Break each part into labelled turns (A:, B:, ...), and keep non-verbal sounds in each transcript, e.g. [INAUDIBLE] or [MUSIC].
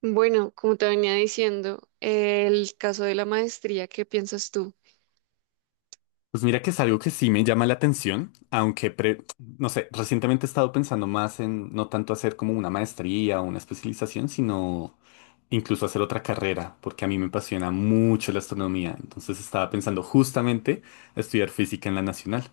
A: Bueno, como te venía diciendo, el caso de la maestría, ¿qué piensas tú?
B: Pues mira que es algo que sí me llama la atención, aunque, no sé, recientemente he estado pensando más en no tanto hacer como una maestría o una especialización, sino incluso hacer otra carrera, porque a mí me apasiona mucho la astronomía. Entonces estaba pensando justamente estudiar física en la nacional.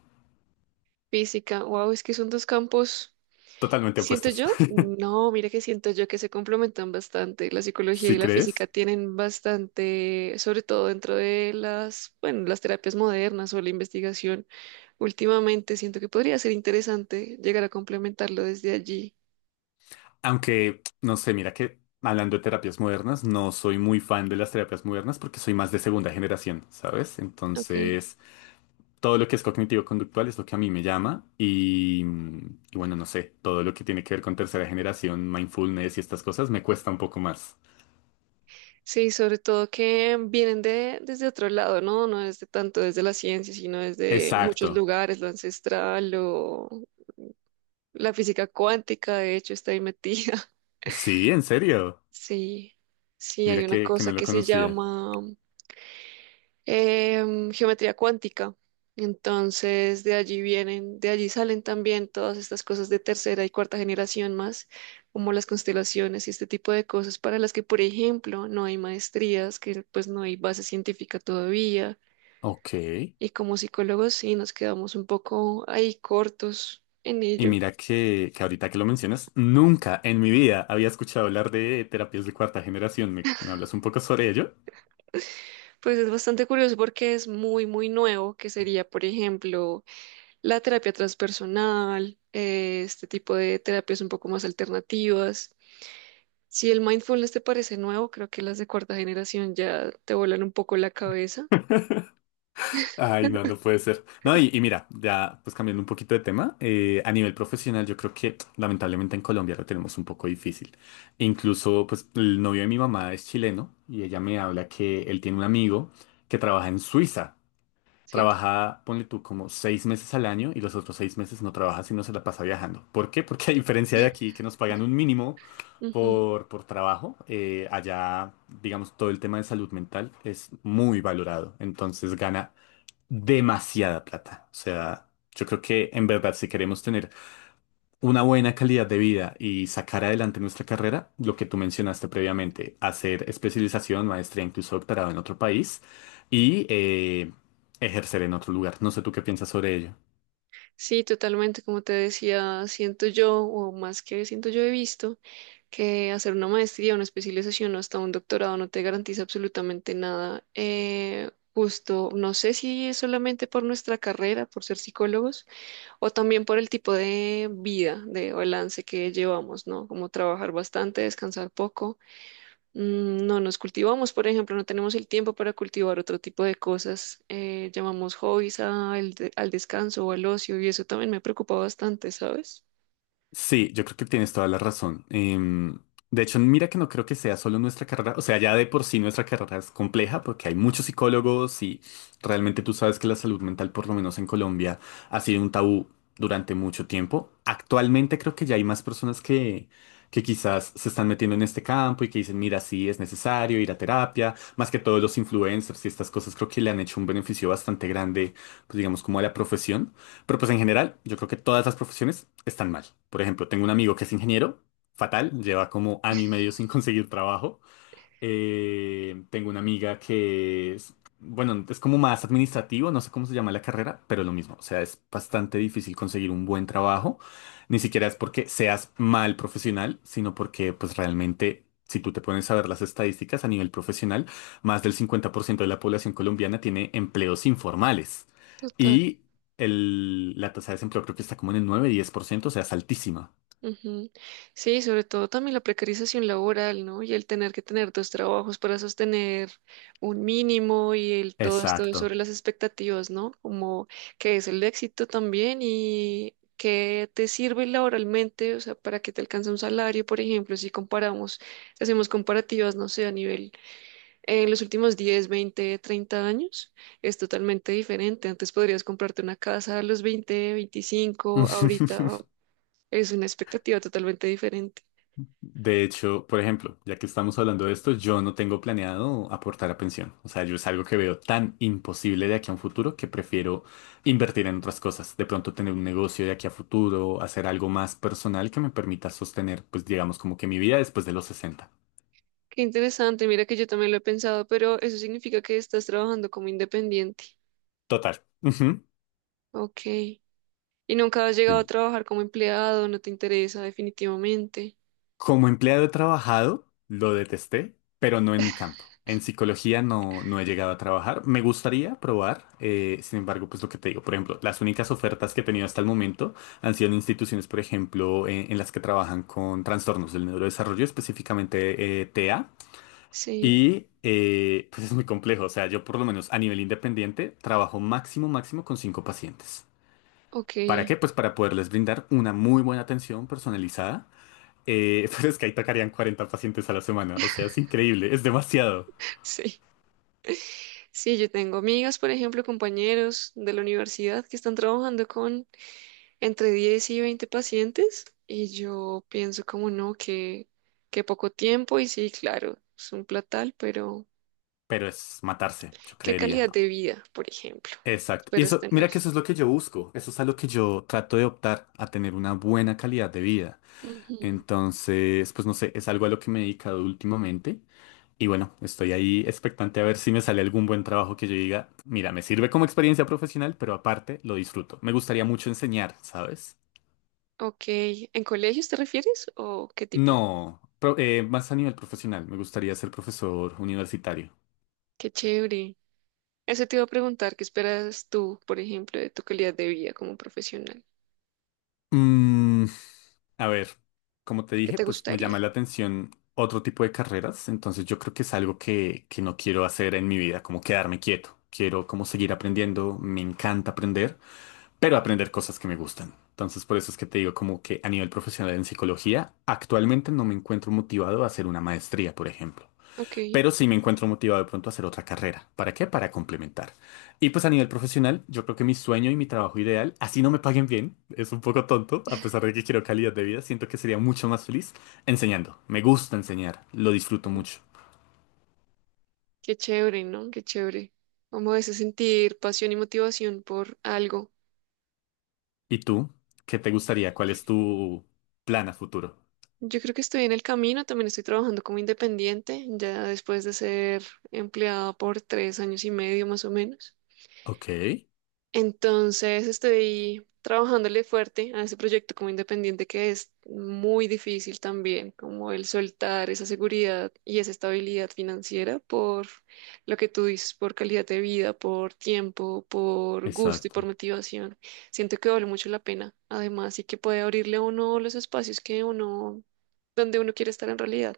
A: Física, wow, es que son dos campos,
B: Totalmente
A: siento
B: opuestas.
A: yo,
B: [LAUGHS]
A: no, mira que siento yo que se complementan bastante. La psicología y
B: ¿Sí
A: la física
B: crees?
A: tienen bastante, sobre todo dentro de bueno, las terapias modernas o la investigación. Últimamente siento que podría ser interesante llegar a complementarlo desde allí.
B: Aunque, no sé, mira que hablando de terapias modernas, no soy muy fan de las terapias modernas porque soy más de segunda generación, ¿sabes?
A: Ok.
B: Entonces, todo lo que es cognitivo-conductual es lo que a mí me llama y bueno, no sé, todo lo que tiene que ver con tercera generación, mindfulness y estas cosas me cuesta un poco más.
A: Sí, sobre todo que vienen desde otro lado, ¿no? No desde tanto desde la ciencia, sino desde muchos
B: Exacto.
A: lugares, lo ancestral, lo, la física cuántica, de hecho, está ahí metida. [LAUGHS]
B: Sí, en serio.
A: Sí, sí, hay
B: Mira
A: una
B: que
A: cosa
B: no lo
A: que se
B: conocía.
A: llama geometría cuántica. Entonces, de allí vienen, de allí salen también todas estas cosas de tercera y cuarta generación más, como las constelaciones y este tipo de cosas para las que, por ejemplo, no hay maestrías, que pues no hay base científica todavía,
B: Ok.
A: y como psicólogos sí nos quedamos un poco ahí cortos en
B: Y
A: ello.
B: mira que ahorita que lo mencionas, nunca en mi vida había escuchado hablar de terapias de cuarta generación. ¿Me hablas un poco sobre ello?
A: Pues es bastante curioso porque es muy, muy nuevo, que sería, por ejemplo, la terapia transpersonal, este tipo de terapias un poco más alternativas. Si el mindfulness te parece nuevo, creo que las de cuarta generación ya te vuelan un poco la cabeza.
B: [LAUGHS] Ay, no, no puede ser. No, y mira, ya pues cambiando un poquito de tema, a nivel profesional yo creo que lamentablemente en Colombia lo tenemos un poco difícil. Incluso pues el novio de mi mamá es chileno y ella me habla que él tiene un amigo que trabaja en Suiza.
A: Sí.
B: Trabaja, ponle tú, como 6 meses al año y los otros 6 meses no trabaja sino se la pasa viajando. ¿Por qué? Porque a diferencia de aquí que nos pagan un mínimo
A: Ujú.
B: por trabajo, allá, digamos, todo el tema de salud mental es muy valorado. Entonces gana demasiada plata. O sea, yo creo que en verdad si queremos tener una buena calidad de vida y sacar adelante nuestra carrera, lo que tú mencionaste previamente, hacer especialización, maestría, incluso doctorado en otro país y ejercer en otro lugar. No sé tú qué piensas sobre ello.
A: Sí, totalmente. Como te decía, siento yo, o más que siento yo, he visto que hacer una maestría, una especialización o hasta un doctorado no te garantiza absolutamente nada. Justo, no sé si es solamente por nuestra carrera, por ser psicólogos, o también por el tipo de vida, de balance que llevamos, ¿no? Como trabajar bastante, descansar poco. Mm, no nos cultivamos, por ejemplo, no tenemos el tiempo para cultivar otro tipo de cosas. Eh, llamamos hobbies al descanso o al ocio y eso también me preocupa bastante, ¿sabes?
B: Sí, yo creo que tienes toda la razón. De hecho, mira que no creo que sea solo nuestra carrera, o sea, ya de por sí nuestra carrera es compleja porque hay muchos psicólogos y realmente tú sabes que la salud mental, por lo menos en Colombia, ha sido un tabú durante mucho tiempo. Actualmente creo que ya hay más personas que quizás se están metiendo en este campo y que dicen, mira, sí, es necesario ir a terapia, más que todos los influencers y estas cosas creo que le han hecho un beneficio bastante grande, pues digamos, como a la profesión. Pero pues en general, yo creo que todas las profesiones están mal. Por ejemplo, tengo un amigo que es ingeniero, fatal, lleva como año y medio sin [LAUGHS] conseguir trabajo. Tengo una amiga que es, bueno, es como más administrativo, no sé cómo se llama la carrera, pero lo mismo, o sea, es bastante difícil conseguir un buen trabajo, ni siquiera es porque seas mal profesional, sino porque pues realmente, si tú te pones a ver las estadísticas a nivel profesional, más del 50% de la población colombiana tiene empleos informales
A: Total.
B: y la tasa de desempleo creo que está como en el 9-10%, o sea, es altísima.
A: Ujú. Sí, sobre todo también la precarización laboral, ¿no? Y el tener que tener dos trabajos para sostener un mínimo y el todo esto sobre
B: Exacto.
A: las expectativas, ¿no? Como qué es el éxito también y qué te sirve laboralmente, o sea, para que te alcance un salario, por ejemplo, si comparamos, hacemos comparativas, no sé, a nivel en los últimos 10, 20, 30 años es totalmente diferente. Antes podrías comprarte una casa a los 20, 25. Ahorita
B: [LAUGHS]
A: es una expectativa totalmente diferente.
B: De hecho, por ejemplo, ya que estamos hablando de esto, yo no tengo planeado aportar a pensión. O sea, yo es algo que veo tan imposible de aquí a un futuro que prefiero invertir en otras cosas. De pronto tener un negocio de aquí a futuro, hacer algo más personal que me permita sostener, pues digamos, como que mi vida después de los 60.
A: Qué interesante, mira que yo también lo he pensado, pero eso significa que estás trabajando como independiente.
B: Total. Ujú.
A: Ok. Y nunca has llegado a
B: Sí.
A: trabajar como empleado, no te interesa definitivamente.
B: Como empleado he trabajado, lo detesté, pero no en mi campo. En psicología no he llegado a trabajar. Me gustaría probar, sin embargo, pues lo que te digo, por ejemplo, las únicas ofertas que he tenido hasta el momento han sido en instituciones, por ejemplo, en las que trabajan con trastornos del neurodesarrollo, específicamente TEA.
A: Sí,
B: Y pues es muy complejo, o sea, yo por lo menos a nivel independiente trabajo máximo, máximo con 5 pacientes.
A: ok,
B: ¿Para
A: [LAUGHS]
B: qué? Pues para poderles brindar una muy buena atención personalizada, [LAUGHS] pero es que ahí tocarían 40 pacientes a la semana. O sea, es increíble, es demasiado.
A: sí. Sí, yo tengo amigas, por ejemplo, compañeros de la universidad que están trabajando con entre 10 y 20 pacientes y yo pienso como no, que poco tiempo y sí, claro, es un platal, pero
B: Pero es matarse, yo
A: ¿qué
B: creería.
A: calidad de vida, por ejemplo,
B: Exacto. Y
A: esperas
B: eso, mira
A: tener?
B: que eso es lo que yo busco. Eso es a lo que yo trato de optar, a tener una buena calidad de vida.
A: Ujú.
B: Entonces, pues no sé, es algo a lo que me he dedicado últimamente. Y bueno, estoy ahí expectante a ver si me sale algún buen trabajo que yo diga, mira, me sirve como experiencia profesional, pero aparte lo disfruto. Me gustaría mucho enseñar, ¿sabes?
A: Ok, ¿en colegios te refieres o qué tipo?
B: No, más a nivel profesional, me gustaría ser profesor universitario.
A: Qué chévere. Eso te iba a preguntar, ¿qué esperas tú, por ejemplo, de tu calidad de vida como profesional?
B: Mm, a ver, como te
A: ¿Qué
B: dije,
A: te
B: pues me
A: gustaría?
B: llama la atención otro tipo de carreras, entonces yo creo que es algo que no quiero hacer en mi vida, como quedarme quieto. Quiero como seguir aprendiendo, me encanta aprender, pero aprender cosas que me gustan. Entonces por eso es que te digo como que a nivel profesional en psicología, actualmente no me encuentro motivado a hacer una maestría, por ejemplo.
A: Ok,
B: Pero sí me encuentro motivado de pronto a hacer otra carrera. ¿Para qué? Para complementar. Y pues a nivel profesional, yo creo que mi sueño y mi trabajo ideal, así no me paguen bien, es un poco tonto; a pesar de que quiero calidad de vida, siento que sería mucho más feliz enseñando. Me gusta enseñar, lo disfruto mucho.
A: qué chévere, ¿no? Qué chévere. Como ese sentir pasión y motivación por algo.
B: ¿Y tú? ¿Qué te gustaría? ¿Cuál es tu plan a futuro?
A: Yo creo que estoy en el camino, también estoy trabajando como independiente, ya después de ser empleada por 3 años y medio más o menos.
B: Ok,
A: Entonces estoy trabajándole fuerte a ese proyecto como independiente que es muy difícil también, como el soltar esa seguridad y esa estabilidad financiera por lo que tú dices, por calidad de vida, por tiempo, por gusto y por
B: exacto.
A: motivación. Siento que vale mucho la pena, además, y que puede abrirle a uno los espacios que uno, donde uno quiere estar en realidad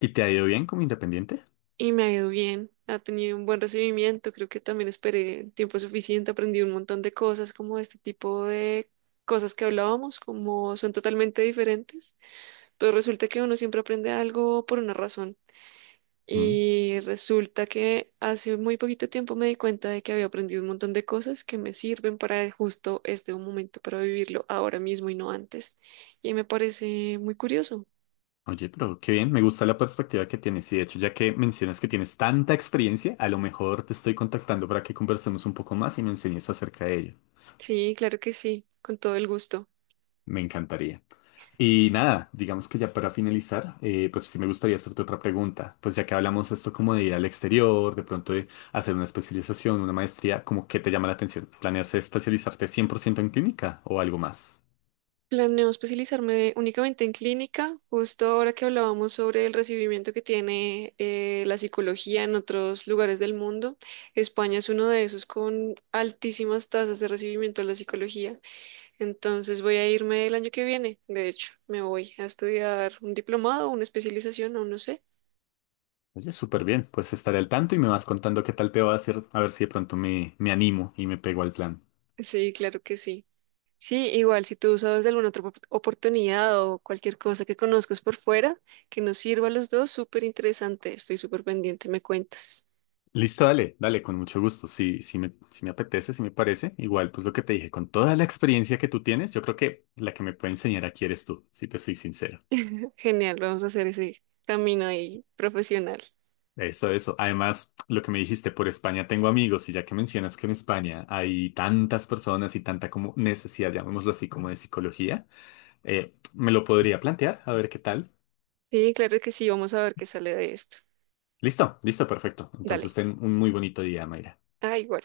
B: ¿Y te ha ido bien como independiente?
A: y me ha ido bien, ha tenido un buen recibimiento, creo que también esperé el tiempo suficiente, aprendí un montón de cosas como de este tipo de cosas que hablábamos, como son totalmente diferentes, pero resulta que uno siempre aprende algo por una razón.
B: Mm.
A: Y resulta que hace muy poquito tiempo me di cuenta de que había aprendido un montón de cosas que me sirven para justo este momento, para vivirlo ahora mismo y no antes. Y me parece muy curioso.
B: Oye, pero qué bien, me gusta la perspectiva que tienes y de hecho ya que mencionas que tienes tanta experiencia, a lo mejor te estoy contactando para que conversemos un poco más y me enseñes acerca de ello.
A: Sí, claro que sí, con todo el gusto.
B: Me encantaría. Y nada, digamos que ya para finalizar, pues sí me gustaría hacerte otra pregunta. Pues ya que hablamos esto como de ir al exterior, de pronto de hacer una especialización, una maestría, ¿cómo qué te llama la atención? ¿Planeas especializarte 100% en clínica o algo más?
A: Planeo especializarme únicamente en clínica, justo ahora que hablábamos sobre el recibimiento que tiene la psicología en otros lugares del mundo. España es uno de esos con altísimas tasas de recibimiento de la psicología. Entonces voy a irme el año que viene, de hecho, me voy a estudiar un diplomado, una especialización, aún no sé.
B: Oye, súper bien, pues estaré al tanto y me vas contando qué tal te va a hacer, a ver si de pronto me animo y me pego al plan.
A: Sí, claro que sí. Sí, igual si tú sabes de alguna otra oportunidad o cualquier cosa que conozcas por fuera que nos sirva a los dos, súper interesante. Estoy súper pendiente, me cuentas.
B: Listo, dale, dale, con mucho gusto. Si me apetece, si me parece. Igual, pues lo que te dije, con toda la experiencia que tú tienes, yo creo que la que me puede enseñar aquí eres tú, si te soy sincero.
A: Genial, vamos a hacer ese camino ahí profesional.
B: Eso, eso. Además, lo que me dijiste, por España tengo amigos, y ya que mencionas que en España hay tantas personas y tanta como necesidad, llamémoslo así, como de psicología, me lo podría plantear, a ver qué tal.
A: Sí, claro que sí, vamos a ver qué sale de esto.
B: Listo, listo, perfecto. Entonces,
A: Dale.
B: ten un muy bonito día, Mayra.
A: Ah, igual.